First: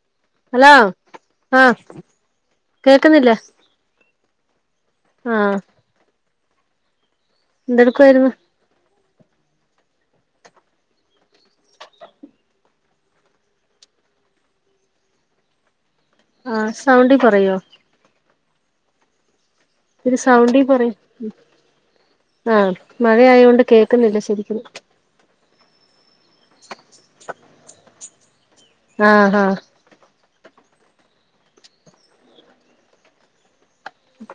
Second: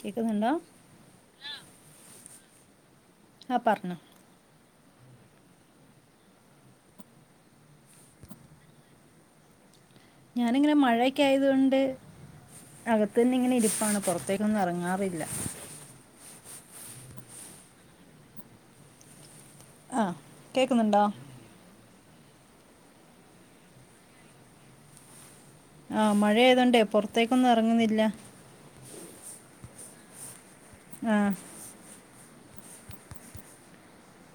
കേക്കുന്നുണ്ട ആഹ കേക്കുന്നില്ല ആ പറഞ്ഞോ ആഹ എന്തെടുക്കുവായിരുന്നു ഞാനിങ്ങനെ മഴൊക്കെ ആയത് കൊണ്ട് അകത്തു തന്നെ ഇങ്ങനെ ഇരിപ്പാണ് പുൊറത്തേക്കൊന്നും ഇറങ്ങാറില്ല ആഹ സൗണ്ടിൽ പറയോ ആ ഒരു സൗണ്ടീ പറയാ കേൾക്കുന്നുണ്ടോ ആഹ മഴയൊണ്ട് കേക്കുന്നില്ല ശരിക്ക ആഹ് മഴ ആയതണ്ടേ പുറത്തേക്കൊന്നും ഇറങ്ങുന്നില്ല ആഹ ആഹ ആഹ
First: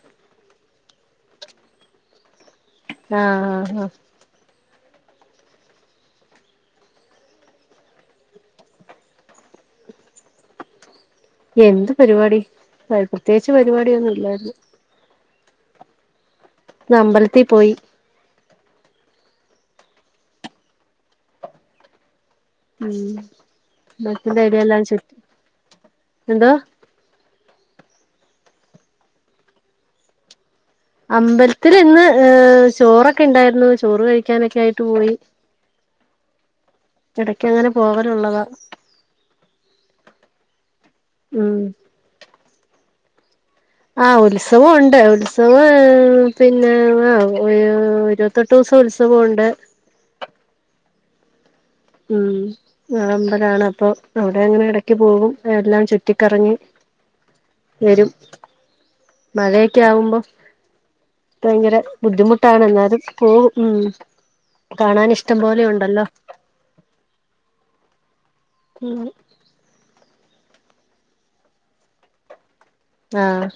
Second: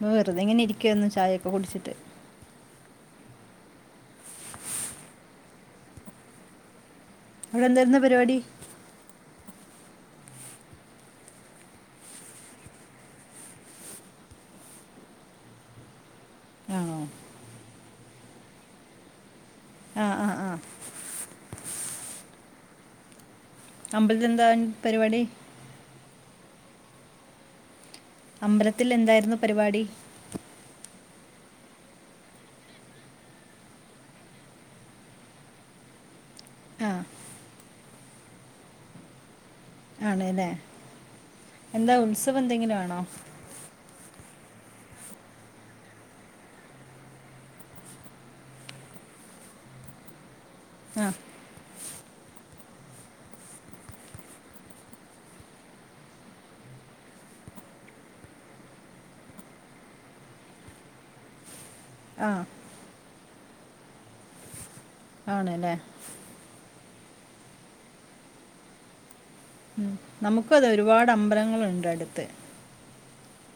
വെറുതെ ഇങ്ങനെ ഇരിക്കുവു ചായയൊക്കെ കുടിച്ചിട്ട് ആഹ ആഹ് ആഹ അവിടെ എന്തായിുന്ന പരിപാടി എന്ത് പരിപാടി പ്രത്യേകിച്ച് പരിപാടിൊന്നും ഇല്ലായിരുന്നു ന ആണോ അമ്പലത്തി പോയി ആ ആ ആ ഉം അമ്പലത്തിൽ മറ്റിന്റെ എന്താ ഐഡിയ എല്ലാ ച പരിപാടി എന്തോ അമ്പലത്തില് എന്തായിരുന്നു പരിപാടി അമ്പലത്തിൽ ഇന്ന് ഏർ ചോറൊക്കെ ഇണ്ടായിരുന്നു ചോറ് കഴിക്കാനൊക്കെ ആയിട്ട് പോയി ആ ഇടക്ക് അങ്ങനെ പോവലള്ളതാ ആണല്ലേ എന്താ ഉത്സവം എന്തെങ്കിലും ആണോ ആ ഉത്സവംുണ്ട് ഉത്സവം പിന്നെ ഇരുപത്തെട്ട് ദിവസം ഉത്സ അസവുണ്ട് ആഹ ഉം ആ അമ്പലാണ് അപ്പൊ അവിടെ അങ്ങനെ ഇടക്ക് പോകും എല്ലാം ചുറ്റിക്കറങ്ങി വരും മഴയൊക്കെ ആകുമ്പോ ഭയങ്കര ആ ബുദ്ധിമുട്ടാണ് എന്നാലും പോ ഉം കാണാൻ ഇഷ്ടം ആണ് പോലെ അല്ലേ ഉണ്ടല്ലോ പി നമുക്ക അത് ഒരുപാട് അമ്പലങ്ങളുണ്ട് അടുത്ത് ആഹ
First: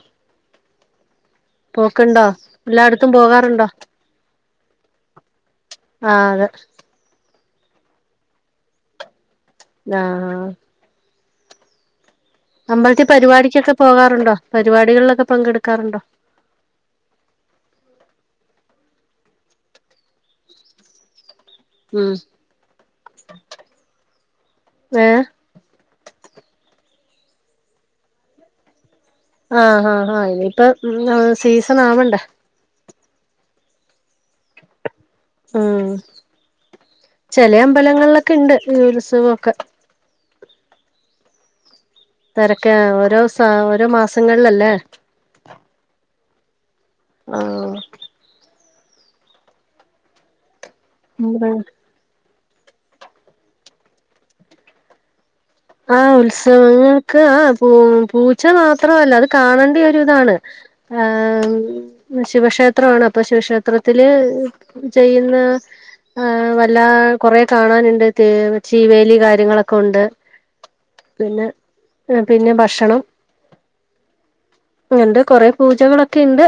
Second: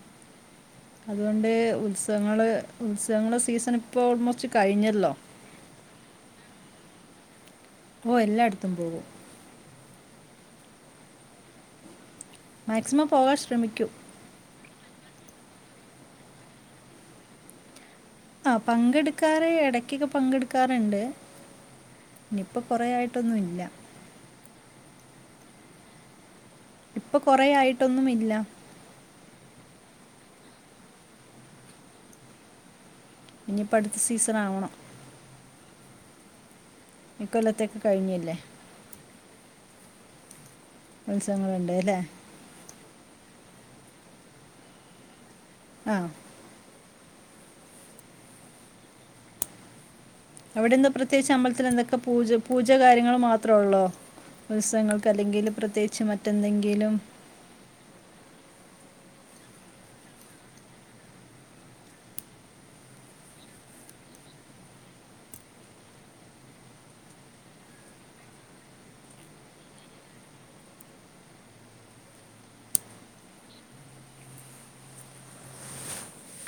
അതുകൊണ്ട് ഉത്സവങ്ങള് എല്ലായിടത്തും ഉത്സവങ്ങള് പോകാറുണ്ടോ സീസണ ഇപ്പോൾ ഓൾമോസ്റ്റ് കഴിഞ്ഞല്ലോ ആഹ അതെ ഓ എല്ലായിടത്തും പോവു ആഹ ആഹ അമ്പഴത്തെ മാക്സിമം പോകാൻ പരിപാടിക്കൊക്കെ ശ്രമിക്കും പോകാറുണ്ടോ പരിപാടികളിലൊക്കെ പങ്കെടുക്കാറുണ്ടോ ആഹ പങ്കെടുക്കാറ് ഇടക്കൊക്കെ പങ്കെടുക്കാറുണ്ട് ഉം ഇനിപ്പ കൊറ ആായിട്ടൊന്നുംല്ല ഏ ഇപ്പൊ കൊറ ആായിട്ടൊന്നും ഇല്ല ആഹ ഹാ ഹാ ഇനിയിപ്പ സീസൺ ആവണ്ട ഇനിയിപ്പ അടുത്ത സീസൺ ആവണോ ചെില അമ്പലങ്ങളിലൊക്കെ കഴിഞ്ഞില്ലേ ഉണ്ട് ഈ ഉത്സവൊക്കെ ഉത്സവങ്ങുണ്ട അല്ലേ തിരക്ക ഓരോ സ ഓരോ മാസങ്ങളിലല്ലേ ആഹ ആഹ അവിടെന്ത പ്രത്യേകിച്ച് അമ്പലത്തിലെന്തക്കപൂജ പൂജ കാര്യങ്ങൾ മാത്രഒള്ളോ ഉത്സവങ്ങൾക്ക് അല്ലെങ്കില് ആ ഉത്സവങ്ങൾക്ക് ആ പൂ പൂ ഉച്ച മാത്രല്ല അത് കാണേണ്ടിയ ഒരു ഇതാണ്. ശിവക്ഷേത്രണ് അപ്പൊ ക്ഷേത്രത്തില് ചെയ്യുന്ന ആ വല്ല കൊറെ കാണാനുണ്ട്. ചീവേലി കാര്യങ്ങളൊക്കെ ഒണ്ട്. പിന്നെ പിന്നെ ഭക്ഷണം അങ്ങണ്ട് കൊറെ പൂജകളൊക്കെ ഇണ്ട്.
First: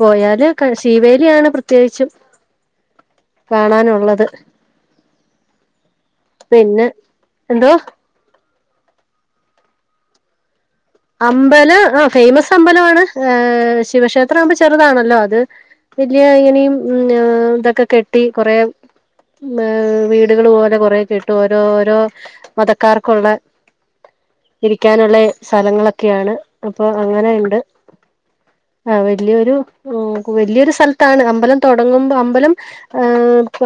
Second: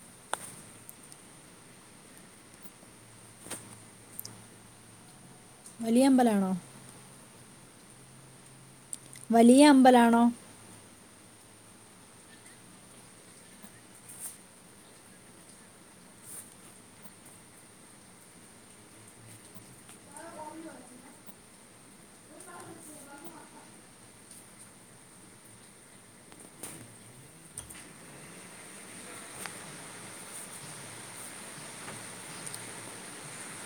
പോയാല് ക ശീവേലിയാണ് പ്രത്യേകിച്ചും. കാണാനുള്ളത്. വലിയമ്പലാണോ? പിന്നെ എന്തോ? വലിയ അമ്പലാണോ? അമ്പലം ആ ഫേമസ് അമ്പലമാണ് ഏർ ശിവക്ഷേത്രം ആമ്പോ ചെറുതാണല്ലോ അത് വല്യ ഇങ്ങനെയും ഇതൊക്കെ കെട്ടി കൊറെ ഏ വീടുകള് പോലെ കൊറെ കെട്ടും ഓരോ ഓരോ മതക്കാർക്കുള്ള ഇരിക്കാനുള്ള സ്ഥലങ്ങളൊക്കെയാണ് അപ്പൊ അങ്ങനെണ്ട്. ആ വല്യൊരു വലിയൊരു സ്ഥലത്താണ് അമ്പലം തുടങ്ങുമ്പോ അമ്പലം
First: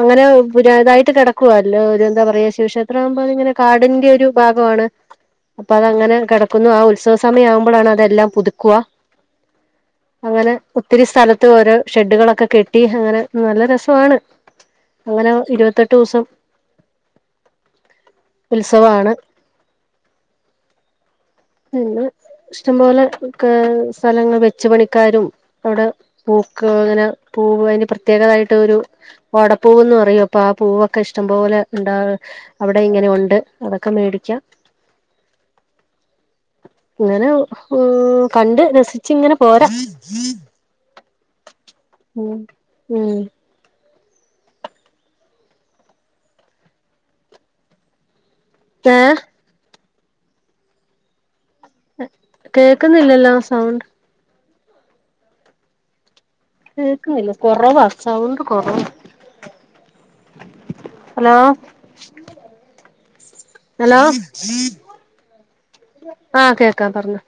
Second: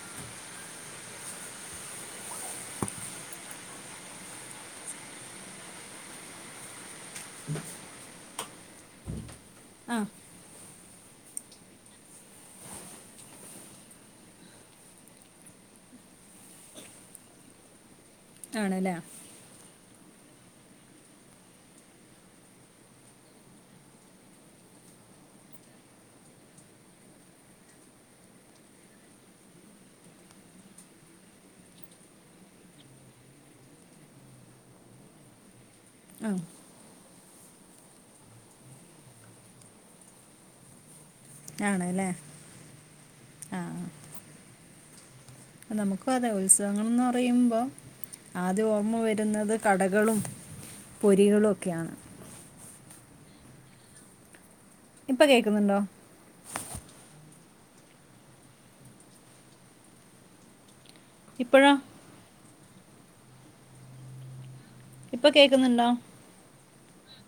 അങ്ങനെ പുരാതായിട്ട് കിടക്കുവല്ലോ ഒരു എന്താ പറയാ ശിവക്ഷേത്ര ആവുമ്പോ അ ഇങ്ങനെ കാടിന്റെ ഒരു ഭാഗമാണ്. അപ്പൊ അതങ്ങനെ കെട ക്കുന്നു ആ ഉത്സവ സമയം ആവുമ്പോഴാണ് അതെല്ലാം പുതുക്കുവ. ആ അങ്ങനെ ഒത്തിരി സ്ഥലത്ത് ഓരോ ഷെഡുകളൊക്കെ കെട്ടി അങ്ങനെ നല്ല രസവാണ്. അങ്ങനെ ഇരുപത്തെട്ട് ദൂസം ആണല്ലേ ഉത്സവാണ്. അങ്ങനെ ഇഷ്ടംപോലെ ക്കെ സ്ഥലങ്ങൾ വെച്ച് പണിക്കാരും അവിടെ പൂക്ക് അങ്ങനെ പൂവ് അതിന് പ്രത്യേകായിട്ട് ഒരു ഓടപ്പൂവന്ന് പറയും അപ്പൊ ആ പൂവൊക്കെ ഇഷ്ടംപോലെ ഉണ്ടാ അവിടെ ഇങ്ങനെ ഉണ്ട് അതൊക്കെ മേടിക്ക. ആ ഇങ്ങനെ കണ്ട് രസിചിങ്ങനെ പോരാ. ആണ് ല്ലേ ഉം ഉം ആഹ് നമുക്കു അതെ ഉത്സവങ്ങൾന്ന് പറയുമ്പോ ആദ്യം ഓർമ്മ ഏഹ് വരുന്നത് കട ളും പൊരികളു കേക്കുന്നില്ലല്ലോ സൗണ്ട്. ഇപ്പ കേക്കുന്നുണ്ടോ? കേക്കുന്നില്ല കൊറവ സൗണ്ട് കൊറവ. ഹലോ ഇപ്പോഴോ ഹലോ? ഇപ്പം കേൾക്കുന്നുണ്ടോ ആഹ് കേക്കാ പറഞ്ഞോ?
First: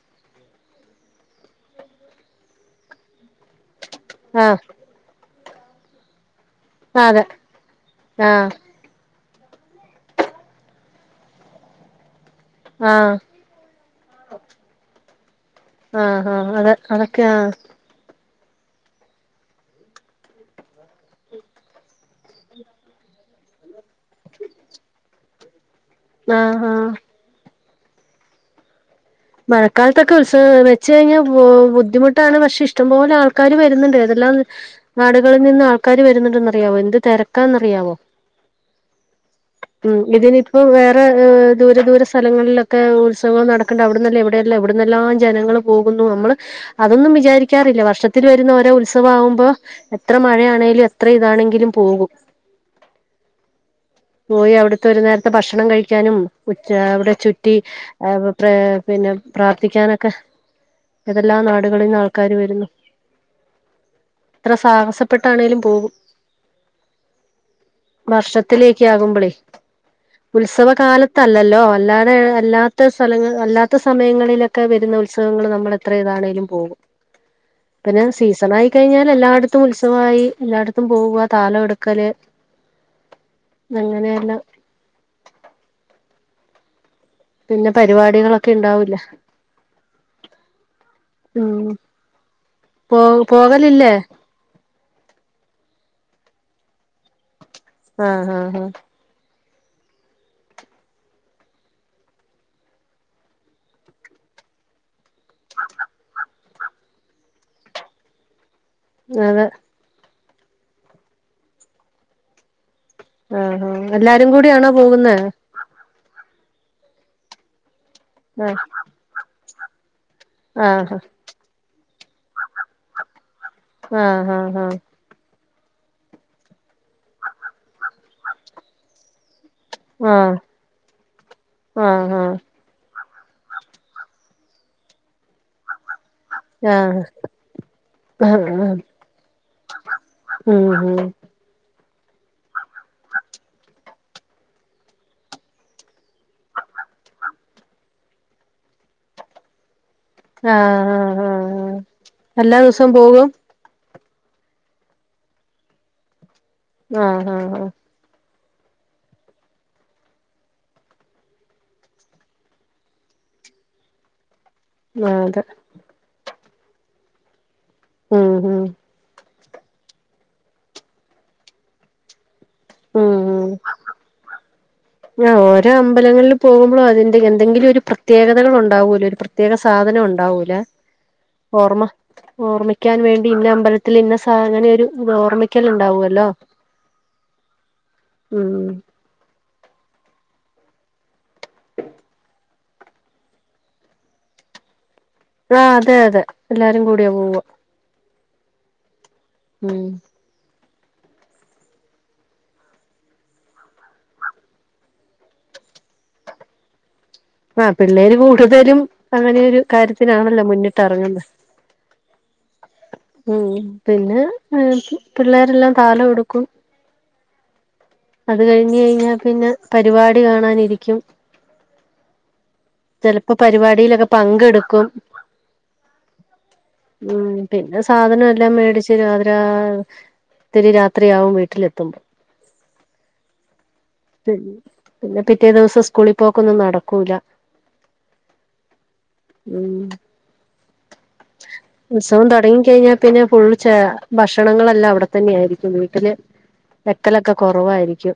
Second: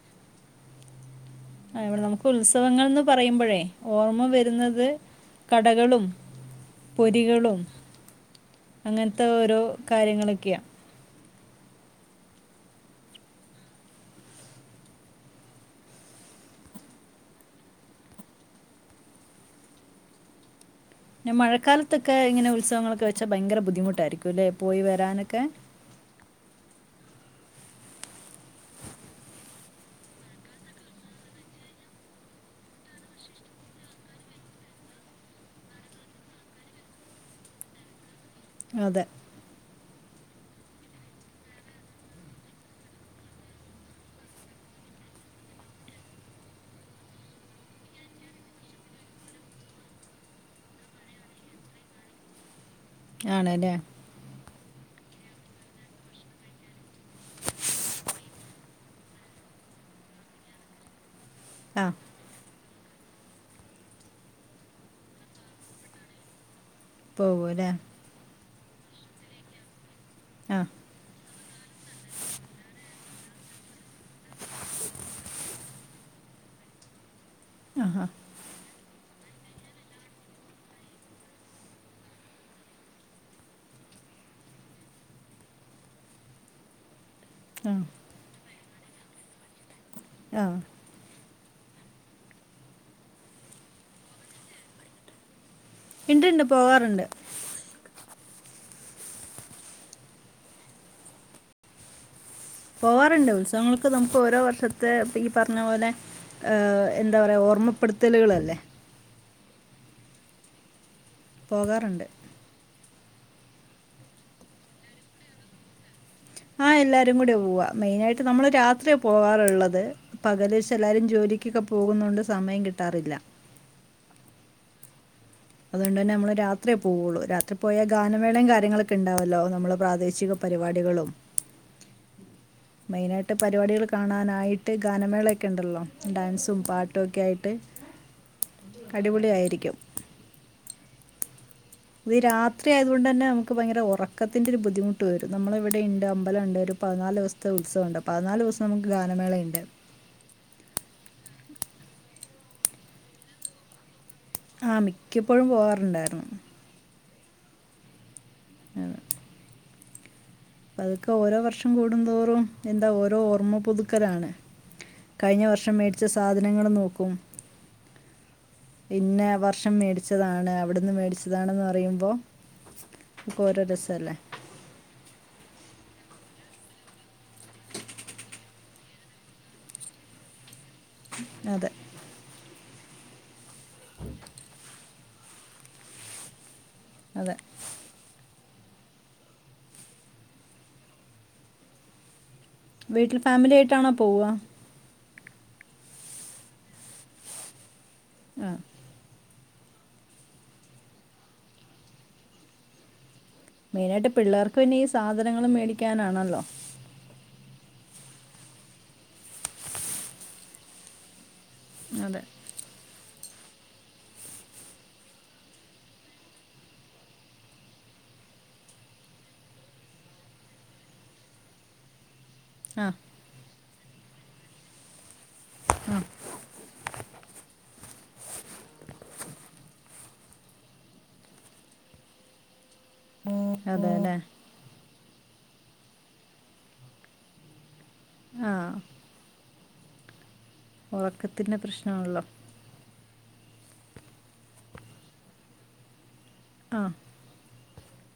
ആ ഇവിടെ നമുക്ക് ഉത്സവങ്ങൾന്ന് പറയുമ്പഴേ ഓർമ്മ ആഹ് വരുന്നത് കടകളും അതെ പൊരികളും ആഹ് അങ്ങനത്തെ ഓരോ കാര്യങ്ങളൊക്കെയാ. ആഹ് ആഹ് ആഹ് അത അതൊക്കെയാ. ന്നെ മഴക്കാലത്തൊക്കെ ഇങ്ങനെ ഉത്സവങ്ങളൊക്കെ വെച്ചാ ഭയങ്കര ബുദ്ധിമുട്ടായിരിക്കുംല്ലെ പോയി വരാനൊക്കെ. ആഹ് ഹാ മഴക്കാലത്തൊക്കെ ഉത്സവം വെച്ച് കഴിഞ്ഞാ ബുദ്ധിമുട്ടാണ്. പക്ഷെ ഇഷ്ടംപോലെ ആൾക്കാര് വരുന്നുണ്ട്. ഏതെ ല്ലാം നാടുകളി നിന്നും ആൾക്കാര് വരുന്നുണ്ടെന്നറിയാവോ എന്ത് തിരക്കാന്ന്റിയാവോ? അതെ. ഉം ഇതിനിപ്പോ വേറെ ദൂര ദൂര സ്ഥലങ്ങളിലൊക്കെ ഉത്സവം നടക്കേണ്ട അവിട ന്നല്ല എവിടെയല്ല എവിടുന്നെല്ലാം ജനങ്ങള് പോകുന്നു നമ്മള് അതൊന്നും വിചാരിക്കാറില്ല വർഷത്തില് വരുന്ന ഓരോ ഉത്സ വാവുമ്പോ എത്ര മഴയാണെലും എത്ര ഇതാണെങ്കിലും പോകും. ആണ് ല്ലേ. ത്തൊരു നേരത്തെ ഭക്ഷണം കഴിക്കാനും ഉച്ച അവിടെ ചുറ്റി പിന്നെ പ്രാർത്ഥിക്കാനൊക്കെ ഏതെല്ലാ നാടുകളിൽ ആ നിന്നാ ആൾക്കാര് വരുന്നു എത്ര സാഹസപ്പെട്ടാണേലും പോകും പോവൂല്ലേ ഉച്ചയാകുമ്പളേ ഉത്സവ കാലത്തല്ലല്ലോ അല്ലാതെ അല്ലാത്ത സ്ഥലങ്ങള് അല്ലാ ത്ത സമയങ്ങളിലൊക്കെ വരുന്ന ഉത്സവങ്ങൾ നമ്മൾ എത്രേയിണേലും പോകും ആ പിന്നെ ഹാ സീസൺ ആയി കഴിഞ്ഞാൽ എല്ലായിടത്തും ഉത്സവായി എല്ലായിടത്തും പോവുക താലം എടുക്കല് അങ്ങനെയല്ലാം പിന്നെ ആ പരിപാടികളൊക്കെ ഇണ്ടാവില്ല ആഹ് മ് പോ പോകലില്ലേ ഇണ്ട് ഇണ്ട് പോകാറുണ്ട് ആഹ് ആഹ് ഹേ പോവാറുണ്ട് ഉത്സവങ്ങളൊക്കെ നമുക്ക് ഓരോ വർഷത്തെ ഈ പറഞ്ഞ പോലെ- എന്താ പറയാ ഓർമ്മപ്പെടുത്തലുകളല്ലേ അതെ പോകാറുണ്ട് ആഹ് ആഹ് എല്ലാരും കൂടിയാണോ പോകുന്നേ ആഹ് എല്ലാരും കൂടിയാ പോവാ മെയിനായിട്ട് നമ്മള് ആഹ് രാത്രിയാ പോവാറുള്ളത് പകല് പക്ഷെ ആഹ് എല്ലാവരും ജോലിക്കൊക്കെ പോകുന്നോണ്ട് സമയം കിട്ടാറില്ല ആഹ് ആഹ് ആ ഹ് അതുകൊണ്ട് തന്നെ നമ്മള് രാത്രിയെ പോകുള്ളൂ രാത്രി പോയാൽ ഗാനമേളയും കാര്യങ്ങളൊക്കെ ഉണ്ടാവല്ലോ നമ്മളുടെ പ്രാദേശിക ആഹ് പരിപാടികളും- ആഹ് മെയിനായിട്ട് പരിപാടികൾ കാണാനായിട്ട് ഗാനമേളയൊക്കെ ഉണ്ടല്ലോ ഡാൻസും ആഹ് ആഹ് പാട്ടൊക്കെയായിട്ട് ആഹ് അടിപൊളിയായിരിക്കും. ഉം ഉം ഇത് രാത്രി ആയത് കൊണ്ട് തന്നെ നമുക്ക് ഭയങ്കര ഉറക്കത്തിന്റെ ഒരു ബുദ്ധിമുട്ട് വരും. നമ്മള് ഇവിടെ ഇണ്ട് അമ്പലംണ്ട്. രു പതിനാല് ദിവസത്തെ ഉത്സവണ്ട്. പതിനാല് ദിവസോം നമുക്ക് ഗാനമേളണ്ട്. ആഹ് ആഹ് ആഹ് ആഹ് എല്ലാ ദിവസവും പോകും? ആഹ് മിക്കപ്പോഴും പോവാറുണ്ടായിരുന്നു. ആഹ് ആഹ് ആഹ് അവ് അതൊക്കെ ഓരോ വർഷം കൂടുന്തോറും എന്താ ഓരോ ഓർമ്മ പുതുക്കലാണ്. അതെ കഴിഞ്ഞ വർഷം മേടിച്ച സാധനങ്ങള് നോക്കും. ഉം ഉം ഷം മേടിച്ചതാണ് അവിടുന്ന് മേടിച്ചതാണെന്ന് പറയുമ്പോ ഉം അതൊക്കെ ഉം ഓരോ രസല്ലേ. ഞാൻ ഓരോ അമ്പലങ്ങളില് പോകുമ്പോഴ് അതിന്റെ എന്തെങ്കിലൊരു പ്രത്യേകതകൾ ഉണ്ടാവൂലോ ഒരു പ്രത്യേക സാധനം ഉണ്ടാവൂലെ. അതെ ഓർമ്മ ഓർമ്മിക്കാൻ വേണ്ടി ഇന്ന അമ്പലത്തിൽ ഇന്ന സാധനെരു അത് ഓർമ്മിക്കല് ണ്ടാവോല്ലോ. അതെ ഉം വീട്ടിൽ ഫാമിലി ആയിട്ടാണോ പോവ? ആഹ് അതെ അതെ എല്ലാരും കൂടിയാ പോവ. ആഹ് ഉം മെയിനായിട്ട് പിള്ളേർക്ക് പിന്നെ ഈ സാധനങ്ങള് മേടിക്കാനാണല്ലോ. ആഹ് പിള്ളേര് കൂടുതലും അങ്ങനെരു കാര്യത്തിനാണല്ലോ മുന്നിട്ട് ഇറങ്ങുന്നെ. അതെ- ഉം പിന്നെ പിള്ളേരെല്ലാം താലം എടുക്കും- അത് കഴിഞ്ഞ് കഴിഞ്ഞാ പിന്നെ പരിപാടി കാണാനിരിക്കും. ആ ചെലപ്പം പരിപാടിയിലക്കെ പങ്കെടുക്കും- ഉം പിന്നെ സ് സാധനം എല്ലാം മേടിച്ച് പാതി രാ ഒത്തിരി രാത്രിയാവും വീട്ടിലെത്തുമ്പം- ഉം അതെല്ലെ- പിന്നെ പിറ്റേ ദിവസം സ്കൂളിൽ പോക്കൊന്നും നടക്കൂല്ല- ആഹ് - മ് - ഉറക്കത്തിന്റെ പ്രശ്നമാണല്ലോ? കഴിഞ്ഞാൽ പിന്നെ ഫുൾ ചെ ഭക്ഷണങ്ങളെല്ലാം അവിടെത്തന്നെ ആയിരിക്കും വീട്ടില് ആ വെക്കലൊക്കെ കുറവ കുറവായിരിക്കും.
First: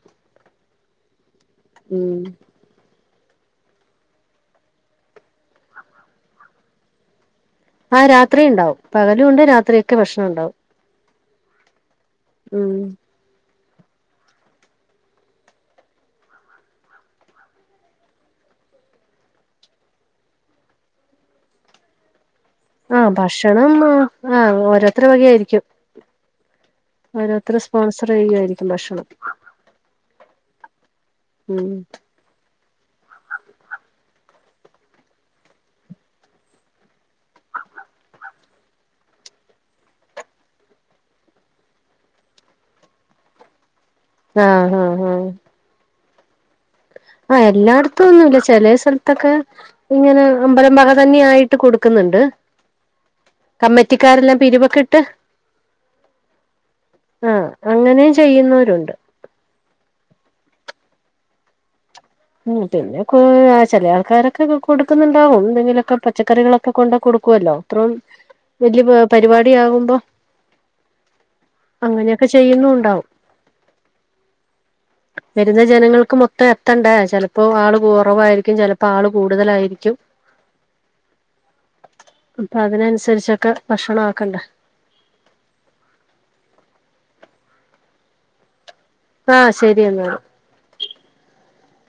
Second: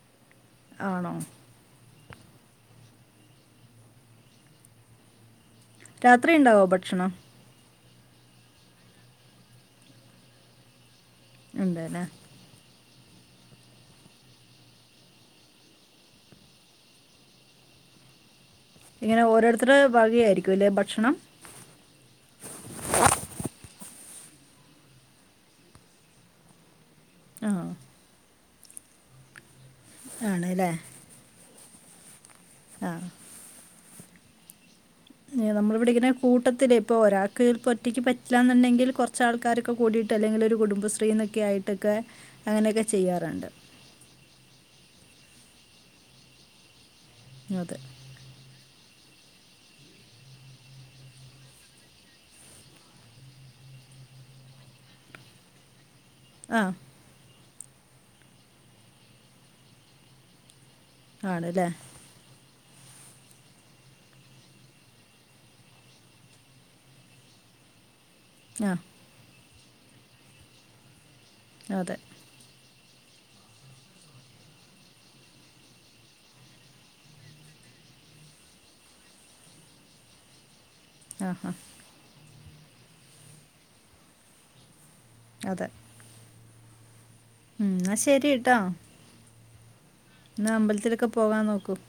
ആണോ? ഉം രാത്രിയ ഉണ്ടാവോ ഭക്ഷണം ആ രാത്രി ഉണ്ടാവും പകലുണ്ട് രാത്രിയ ഒക്കെ ഭക്ഷണം ഉണ്ടാവും അതലെ ഉം ഇങ്ങനെ ഓരോരുത്തരു വക ആയിരിക്കും അല്ലെ ഭക്ഷണം ആഹ ഓരോരുത്ത വകയയിരിക്കും ആ ഓരോരുത്തരും സ്പോൺസർ ചെയ്യുകായിരിക്കും ഭക്ഷണം. ആണല്ലേ ഉം ആഹ് നമ്മളിവിടെ ഇങ്ങനെ കൂട്ടത്തിലെ ഇപ്പൊ ഒരാൾക്ക്പ്പൊ ഒറ്റക്ക് പറ്റില്ലന്നുണ്ടെങ്കിൽ കുറച്ചാൾക്കാരൊക്കെ കൂടിട് അല്ലെങ്കിലൊരു കുടുംബശ്രീനൊക്കെ ആയിട്ടൊക്കെ അങ്ങനെയൊക്കെ ചെയ്യാറുണ്ട്. ആഹ ഹഹ് ഹഹ് ആഹ അതെ എല്ലായിടത്തും ഒന്നുംല്ല ചില സ്ഥലത്ത് ത്തൊക്കെ ഇങ്ങനെ അമ്പലം വക തന്നെ ആയിട്ട് കൊടുക്കുന്നുണ്ട് കമ്മിറ്റിക്കാരെല്ലാം പിരിവൊക്കെ ഇട്ട് ആഹ് ആഹ് അങ്ങനെ ചെയ്യുന്നവരുണ്ട് ആണല്ലേ ഉ പിന്നെ ചില ആൾക്കാരൊക്കെ കൊടുക്കുന്നുണ്ടാവും എന്തെങ്കിലുമൊക്കെ പച്ചക്കറികളൊക്കെ കൊണ്ട് കൊടുക്കുവായിരിക്കും ല്ലോ അത്ര ആ വലിയ പരിപാടി ആകുമ്പോ അതെ അങ്ങനെയൊക്കെ ചെയ്യുന്നു ഉണ്ടാവും വരുന്ന ജനങ്ങൾക്ക് മൊത്തം എത്തണ്ടേ ചിലപ്പോ ആൾ കുറവായിരിക്കും ചിലപ്പോ ആൾ കൂടുതലായിരിക്കും [unintelligible] ആഹ് ആ അപ്പൊ അതിനനുസരിച്ചൊക്കെ ഭക്ഷണ ആക്കണ്ടേ? അതെ, ഉം ശരി ട്ടോ ആഹ് ശരി എന്നാല് എന്നാ അമ്പലത്തിലൊക്കെ പോകാൻ നോക്കും